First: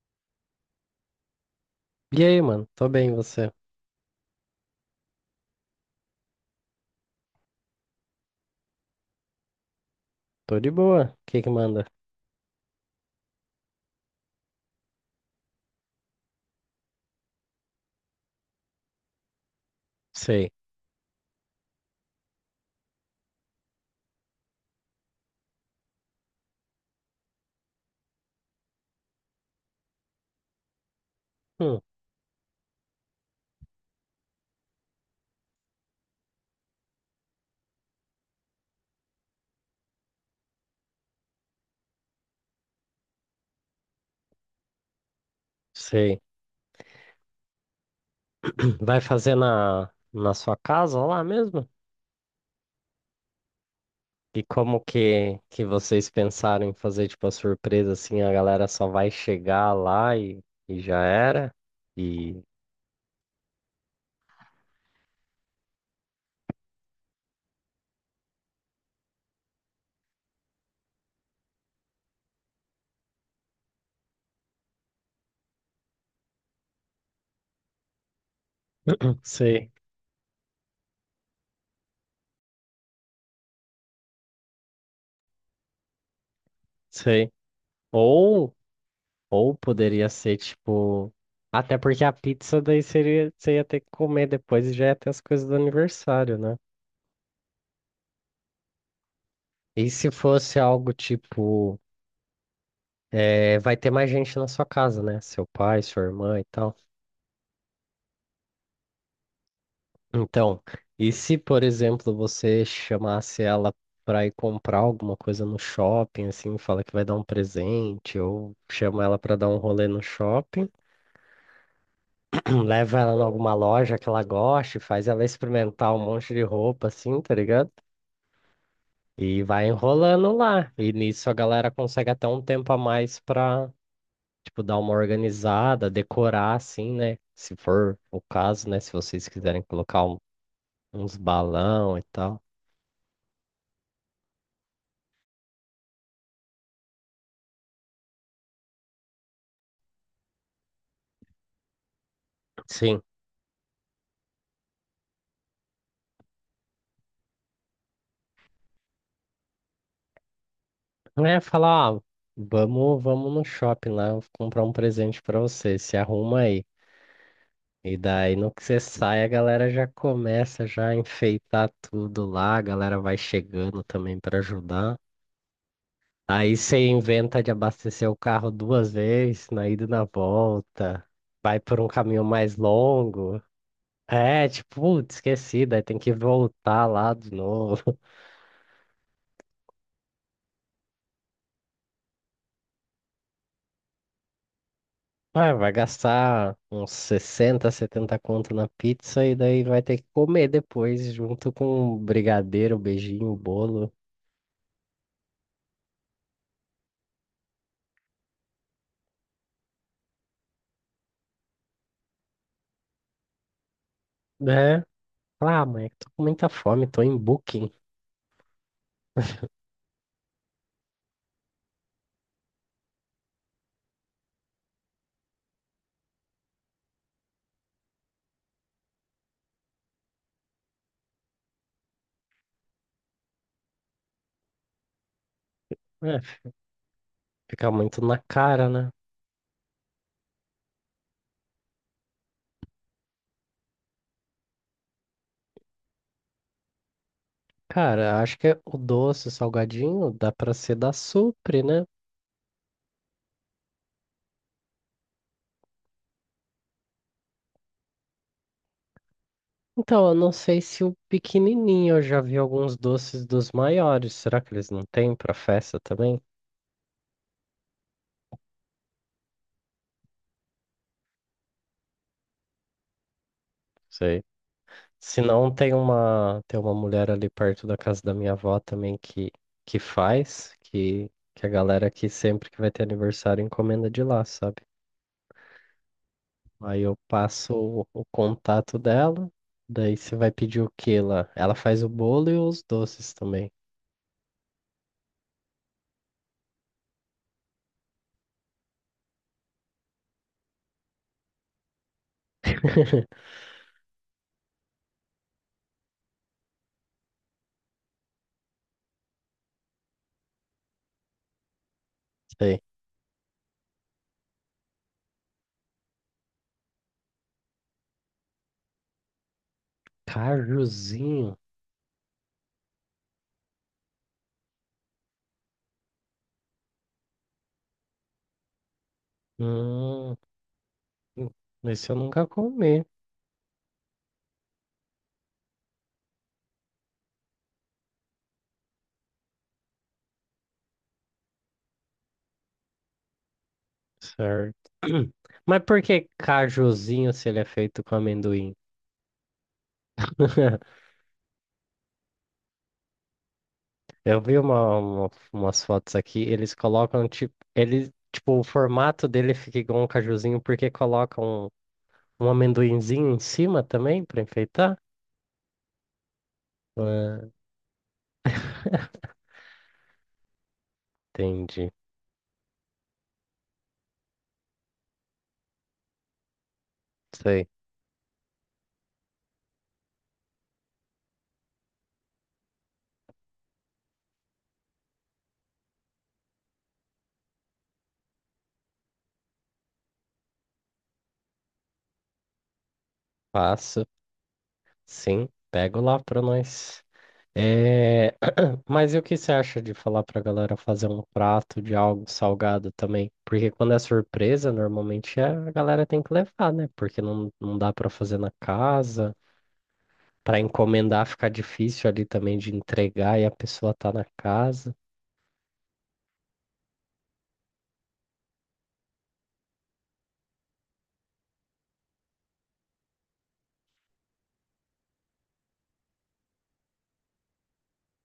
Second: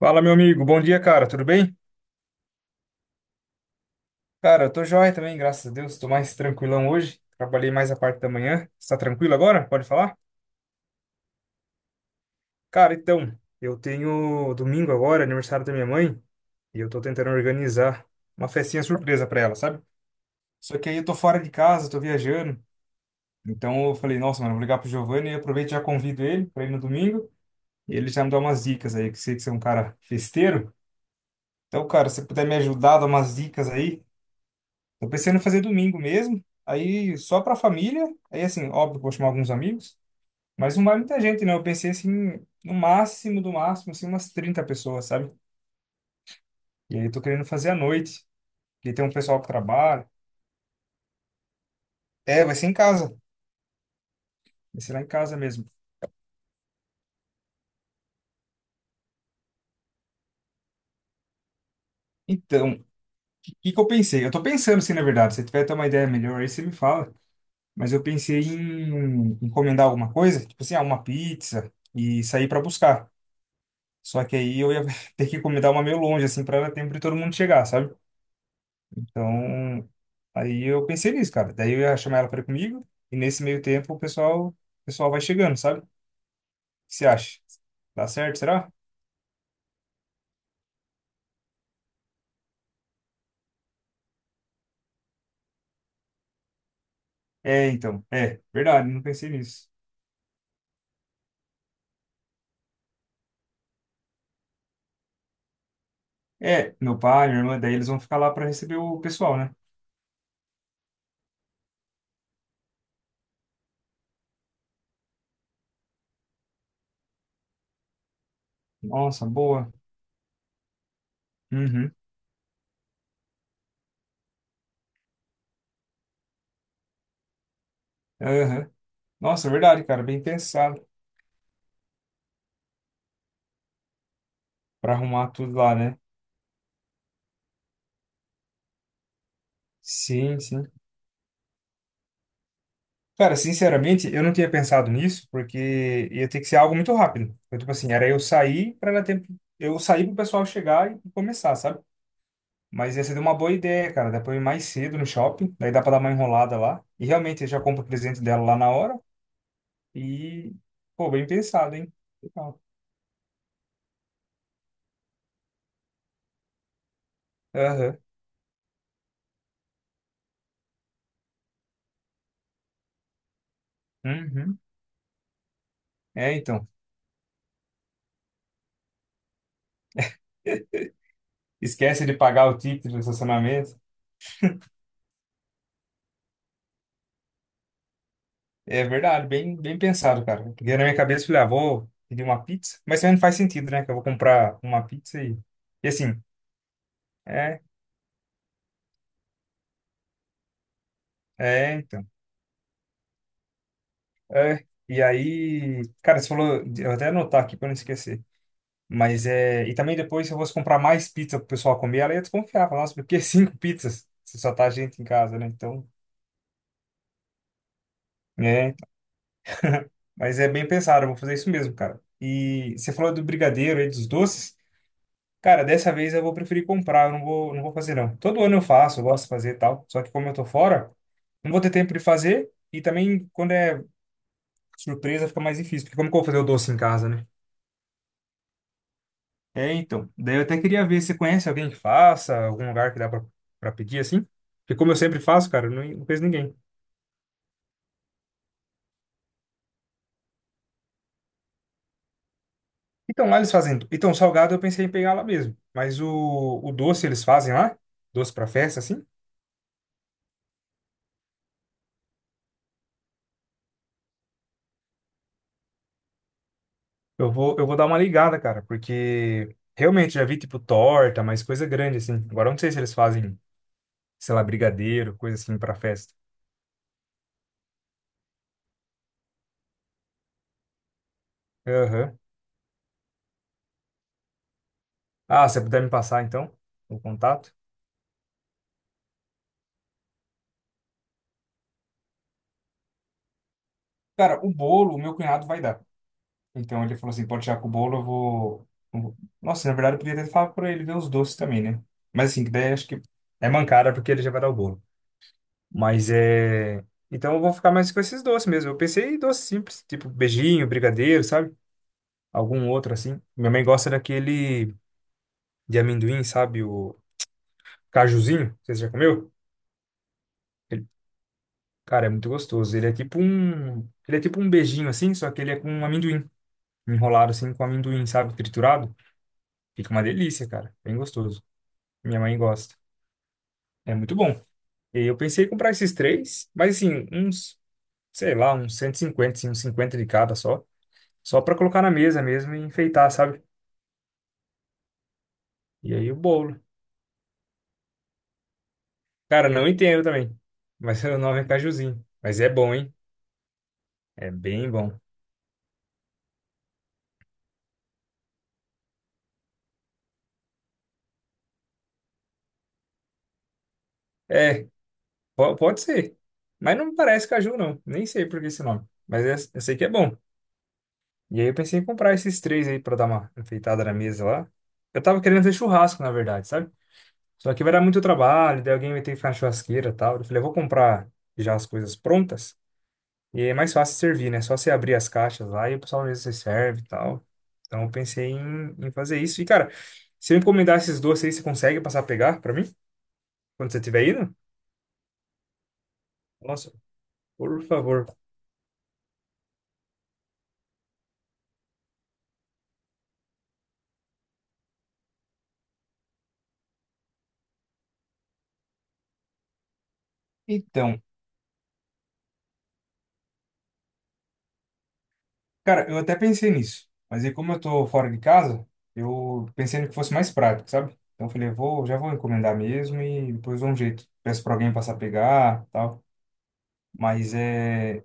Fala, meu amigo. Bom dia, cara. Tudo bem? E aí, mano? Tô bem, e você? Cara, eu tô joia também, graças a Deus. Tô mais tranquilão hoje. Trabalhei mais a parte da manhã. Está tranquilo agora? Pode falar? Tô de boa. O que que manda? Cara, então, eu tenho domingo agora, aniversário da minha mãe, e eu tô tentando organizar uma festinha surpresa pra ela, sabe? Sei. Só que aí eu tô fora de casa, tô viajando. Então eu falei, nossa, mano, vou ligar pro Giovanni e aproveito e já convido ele pra ir no domingo. E ele já me dá umas dicas aí, que sei que você é um cara festeiro. Hum. Então, cara, se você puder me ajudar, dar umas dicas aí, eu pensei em fazer domingo mesmo, aí só pra família, aí assim, óbvio que eu vou chamar alguns amigos, mas não vai muita gente, né? Eu pensei assim, no máximo do máximo, assim, umas 30 pessoas, sabe? Sei. E aí eu tô querendo fazer à noite, porque Vai tem um fazer pessoal que na, trabalha. na sua casa lá mesmo? É, vai ser em casa, E como vai ser lá em casa que mesmo. vocês pensaram em fazer, tipo, a surpresa assim? A galera só vai chegar lá e já era? E. Então, o que que eu pensei? Eu tô pensando assim, na verdade, se você tiver até uma ideia melhor aí, você me fala. Mas eu pensei em encomendar alguma coisa, tipo assim, ah, uma pizza e sair pra buscar. Só que aí eu ia ter que encomendar uma meio longe, assim, pra dar tempo de todo mundo chegar, sabe? Sei, Então, aí eu pensei nisso, cara. Daí eu ia chamar ela para ir comigo e nesse meio tempo o pessoal vai chegando, sabe? O que você sei. acha? Dá certo, Ou, será? ou poderia ser, tipo. Até porque a pizza daí seria, você ia ter que comer depois e já ia ter as coisas do aniversário, né? É, então, é, verdade, não pensei nisso. E se fosse algo tipo. É, vai ter mais gente na sua casa, né? Seu pai, sua irmã e É, tal. meu pai, minha irmã, daí eles vão ficar lá para receber o pessoal, né? Então, e se, por exemplo, você chamasse ela para ir comprar alguma coisa no shopping, assim, fala que vai dar um presente, ou chama ela Nossa, para dar um boa. rolê no shopping, Uhum. leva ela em alguma loja que ela goste, faz ela experimentar um monte de roupa, assim, tá ligado? Aham. E Nossa, vai verdade, cara, bem enrolando lá. pensado E nisso a galera consegue até um tempo a mais para tipo, dar uma para arrumar tudo lá, organizada, né? decorar assim, né? Se for o caso, né? Se vocês quiserem colocar um- Sim, sim. uns balão e tal. Cara, sinceramente, eu não tinha pensado nisso, porque ia ter que ser algo muito rápido. Então, tipo assim, era eu sair para dar tempo, eu sair pro pessoal chegar e começar, sabe? Mas Sim. essa deu uma boa ideia, cara. Dá pra eu ir mais cedo no shopping, daí dá pra dar uma enrolada lá. E realmente eu já compro o presente dela lá na hora. E, pô, bem É, pensado, hein? falar, ah, Legal. Vamos no shopping lá, eu vou comprar um presente pra você, se arruma aí. E Aham. daí, no que você sai, a galera já começa já a enfeitar tudo lá, a galera vai chegando também pra Uhum. ajudar. É, Aí então. você inventa de abastecer o carro duas vezes, na ida e na volta. Vai por um Esquece de caminho pagar mais o ticket do longo. estacionamento. É, tipo, putz, esqueci, daí tem que voltar lá de novo. É verdade, bem pensado, cara. Porque na minha cabeça eu falei, ah, vou pedir uma pizza, mas também não faz sentido, né? Que eu vou comprar uma pizza e. Ah, vai E assim, gastar uns é, 60, 70 conto na pizza e daí vai ter que comer depois, junto é, com um então. brigadeiro, beijinho, bolo. É. E aí, cara, você falou, eu vou até anotar aqui pra não esquecer. Mas é. E também depois, se eu fosse comprar mais pizza pro pessoal comer, ela ia desconfiar, falar, nossa, por que cinco pizzas? Se só tá É. gente em casa, né? Ah, Então, mãe, tô com muita fome, tô em booking. é. Então". Mas é bem pensado, eu vou fazer isso mesmo, cara. E você falou do brigadeiro aí, dos doces. Cara, dessa vez eu vou preferir comprar, eu não vou fazer não. Todo ano eu faço, eu gosto de fazer e tal, só que como eu tô fora, não vou ter tempo de fazer e também quando é surpresa fica mais difícil, porque como que eu É, vou fazer o doce em casa, né? fica muito na cara, né? É, então. Daí eu até queria ver se conhece alguém que faça, algum lugar que dá pra pedir assim. Porque como eu sempre faço, cara, eu não conheço ninguém. Cara, acho que o doce, o salgadinho, dá pra ser da Supre, né? Então lá eles fazem. Então salgado eu pensei em pegar lá mesmo, mas o doce eles fazem lá, doce pra festa assim. Então, eu não sei se o pequenininho, eu já vi alguns doces dos maiores. Será que eles não têm pra festa também? Eu vou dar uma ligada, cara, porque realmente já vi tipo torta, mas coisa grande assim. Agora eu não sei se eles fazem, Sei. sei lá, brigadeiro, Se coisa não, assim tem pra festa. uma, tem uma mulher ali perto da casa da minha avó também que faz, que a galera aqui Aham. sempre que vai ter aniversário encomenda de lá, sabe? Ah, se você puder me passar então Aí eu o passo contato. O contato dela, daí você vai pedir o que lá? Ela faz o bolo e os doces também. Cara, o bolo, o meu cunhado vai dar. Então ele falou assim: pode tirar com o bolo, eu vou. Nossa, na verdade eu podia até falar pra ele ver os doces também, né? Mas assim, que daí acho que é mancada porque ele já vai dar o bolo. Mas é. Então eu vou ficar mais com esses doces mesmo. Eu pensei em doces simples, tipo beijinho, brigadeiro, sabe? Sei. Algum outro assim. Minha mãe gosta daquele de amendoim, sabe? O cajuzinho. Você já comeu? Ele- Cajuzinho? cara, é muito gostoso. Ele é tipo um beijinho assim, só que ele é com amendoim. Enrolado assim com amendoim, sabe? Triturado. Fica uma Hum, delícia, cara. Bem gostoso. esse eu Minha nunca mãe gosta. comi, É muito bom. E eu pensei em comprar esses três, mas assim, uns, sei lá, uns 150 assim, uns 50 de cada só. Só pra colocar na mesa mesmo e enfeitar, sabe? certo? Mas por E que aí o bolo. cajuzinho se ele é feito com amendoim? Cara, não entendo também. Mas o nome é cajuzinho. Mas é bom, hein? Eu É vi bem bom. Umas fotos aqui, eles colocam tipo, ele, tipo, o formato dele fica igual um cajuzinho porque colocam um amendoinzinho em cima também para É, enfeitar. pode ser. Mas não Ah, parece caju, não. Nem sei por que esse nome. Mas eu sei que é bom. E aí eu entendi. pensei em comprar esses três aí pra dar uma enfeitada na mesa lá. Eu tava querendo fazer churrasco, na verdade, sabe? Sei. Só que vai dar muito trabalho, daí alguém vai ter que ficar na churrasqueira e tal. Eu falei, eu vou comprar já as coisas prontas. E aí é mais fácil servir, né? Só você abrir as caixas lá e o pessoal mesmo se serve e tal. Então eu pensei em fazer isso. E, cara, se eu encomendar esses doces aí, você consegue passar a pegar pra mim? Quando você Faço. estiver indo? Sim, pego lá para Nossa, nós. por favor. É. Mas e o que você acha de falar pra galera fazer um prato de algo salgado também? Porque quando é surpresa, normalmente é- a galera tem que levar, né? Porque não dá pra fazer na casa. Para Então, encomendar fica difícil ali também de entregar e a pessoa tá na casa. cara, eu até pensei nisso, mas aí como eu tô fora de casa, eu pensei no que fosse mais prático, sabe? Então eu falei, eu vou, já vou encomendar mesmo e depois dou um jeito. Peço pra alguém passar a pegar, tal. Mas é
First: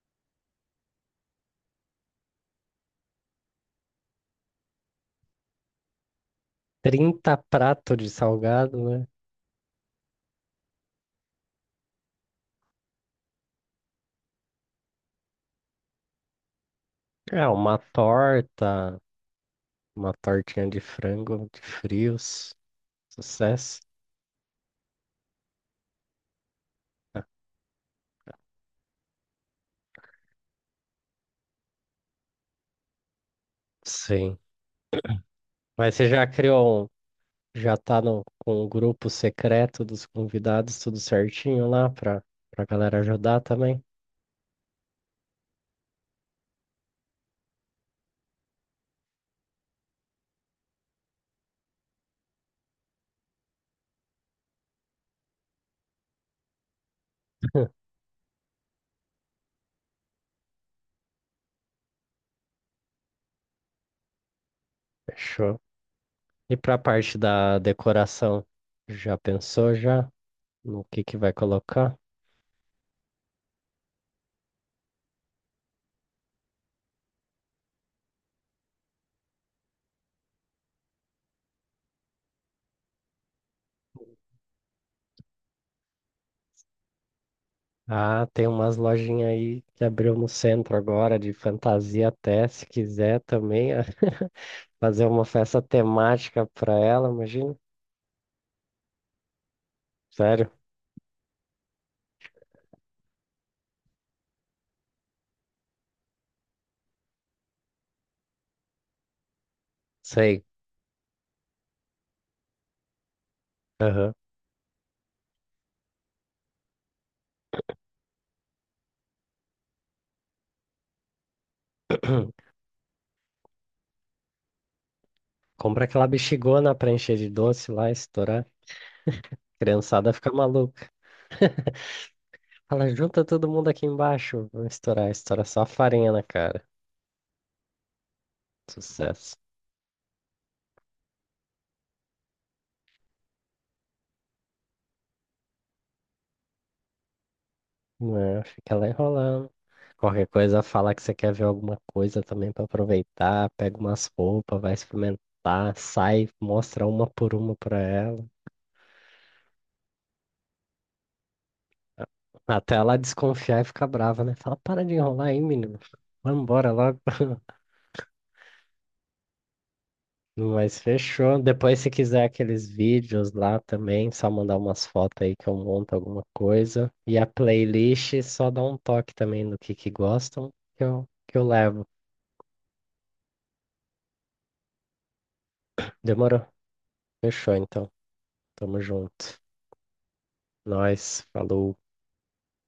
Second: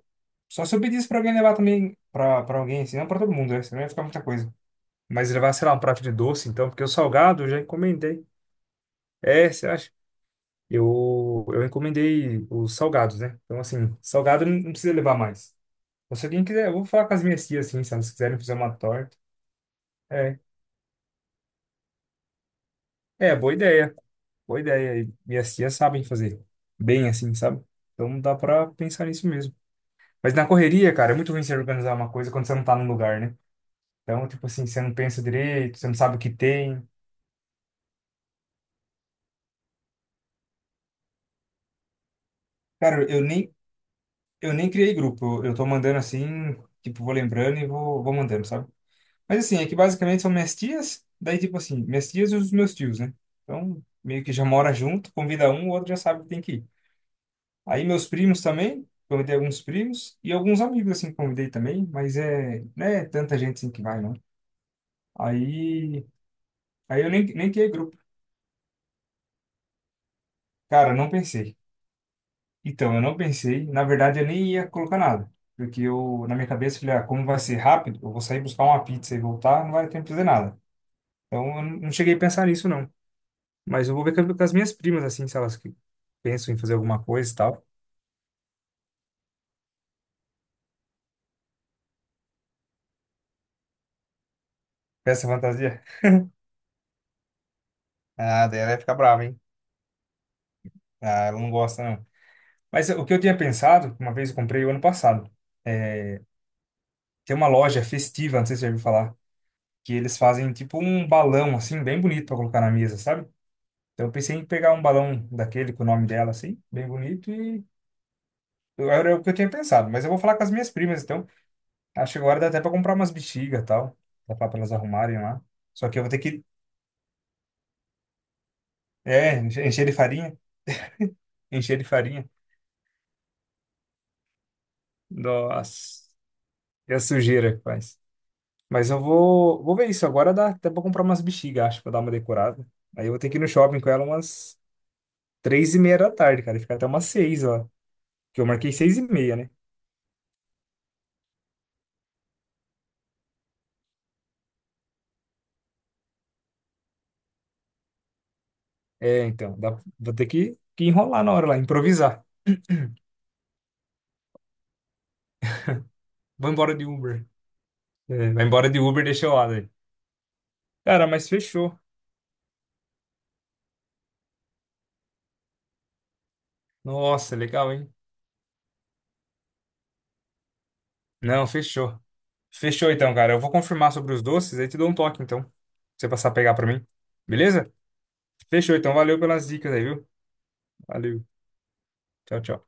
só se eu pedisse pra alguém levar também pra para alguém, assim, não pra todo mundo, né? Senão ia ficar muita coisa. Mas levar, sei lá, um prato de doce, então, porque o 30 salgado eu já pratos de encomendei. salgado, né? É, você acha? Eu encomendei os salgados, né? Então assim, salgado não precisa levar mais. Então, se alguém quiser, eu vou falar com as É, minhas tias uma assim, se elas quiserem fazer uma torta, torta. uma É, tortinha de frango, de frios, É, boa sucesso. ideia. Boa ideia. E minhas tias sabem fazer bem Ah. assim, sabe? Então dá pra pensar nisso mesmo. Mas na correria, cara, é muito ruim você organizar uma coisa quando você não tá no lugar, né? Então, Sim. tipo assim, você não pensa direito, você não Mas você sabe o já que tem. criou, um- já tá no, com o grupo secreto dos convidados, tudo certinho lá para galera Cara, eu ajudar nem, também? eu nem criei grupo. Eu tô mandando assim, tipo, vou lembrando e vou mandando, sabe? Mas assim, é que basicamente são minhas tias, daí tipo assim, minhas tias e os meus tios, né? Então, meio que já mora junto, convida um, o outro já sabe que tem que ir. Aí meus primos também, convidei alguns primos e alguns amigos assim que convidei também, mas é, né, tanta gente assim que vai não. Fechou. Aí, E para a aí, eu parte nem da criei grupo. decoração, já pensou já no Cara, eu não que vai pensei. colocar? Então, eu não pensei, na verdade eu nem ia colocar nada, porque eu na minha cabeça eu falei, ah, como vai ser rápido, eu vou sair buscar uma pizza e voltar, não vai ter tempo de fazer nada. Então, eu não cheguei a pensar nisso não. Mas eu vou ver com as minhas primas assim, se elas que pensam em fazer alguma coisa e tal. Ah, tem umas lojinhas aí que abriu no centro agora, de fantasia até, se quiser também, ah, fazer uma Peça festa fantasia. temática pra ela, imagina. Ah, daí ela vai ficar brava, hein? Sério? Ah, ela não gosta. Mas o que eu tinha pensado, uma vez eu comprei o ano passado, é, tem uma loja festiva, não sei se você já ouviu falar, que eles Sei. fazem tipo um balão, assim, bem bonito para colocar na mesa, sabe? Então eu Aham. pensei em pegar um balão daquele com o nome dela, assim, bem bonito, e era o que eu tinha pensado. Mas eu vou falar com as minhas primas, então acho que agora dá até para comprar umas bexigas e tal, dá para elas arrumarem lá. Compra Só que eu aquela vou ter que, bexigona pra encher de doce lá, estourar. Encher de Criançada fica farinha, maluca. encher de farinha. Fala, junta todo mundo aqui embaixo. Vamos estourar, estoura só a Nossa, farinha na cara. e a sujeira que faz. Mas eu Sucesso. vou, vou ver isso. Agora dá até pra comprar umas bexigas, acho, pra dar uma decorada. Aí eu vou ter que ir no shopping com ela umas 3h30 da tarde, cara. E ficar até umas 6h, ó. Não, Que é? eu marquei Fica lá 6h30, né? enrolando. Qualquer coisa, fala que você quer ver alguma coisa também pra aproveitar. Pega umas roupas, vai experimentar, sai, mostra uma por uma pra ela. É, então. Dá, vou ter que enrolar na hora lá, improvisar. Até ela desconfiar e ficar brava, né? Fala, para de enrolar aí, menino. Vamos Vou embora embora de logo. Uber. É, vai embora de Uber, deixa eu lá, daí. Mas Cara, mas fechou. fechou. Depois, se quiser aqueles vídeos lá também, só mandar umas fotos aí que eu monto alguma coisa. E a Nossa, legal, hein? playlist, só dá um toque também no que gostam, que eu Não, levo. fechou. Fechou então, cara. Eu vou confirmar sobre os doces, aí te dou um toque, então. Pra você passar a Demorou? pegar pra mim. Fechou, Beleza? então. Fechou, Tamo então. Valeu junto. pelas dicas aí, viu? Nós, Valeu. falou. Tchau, tchau.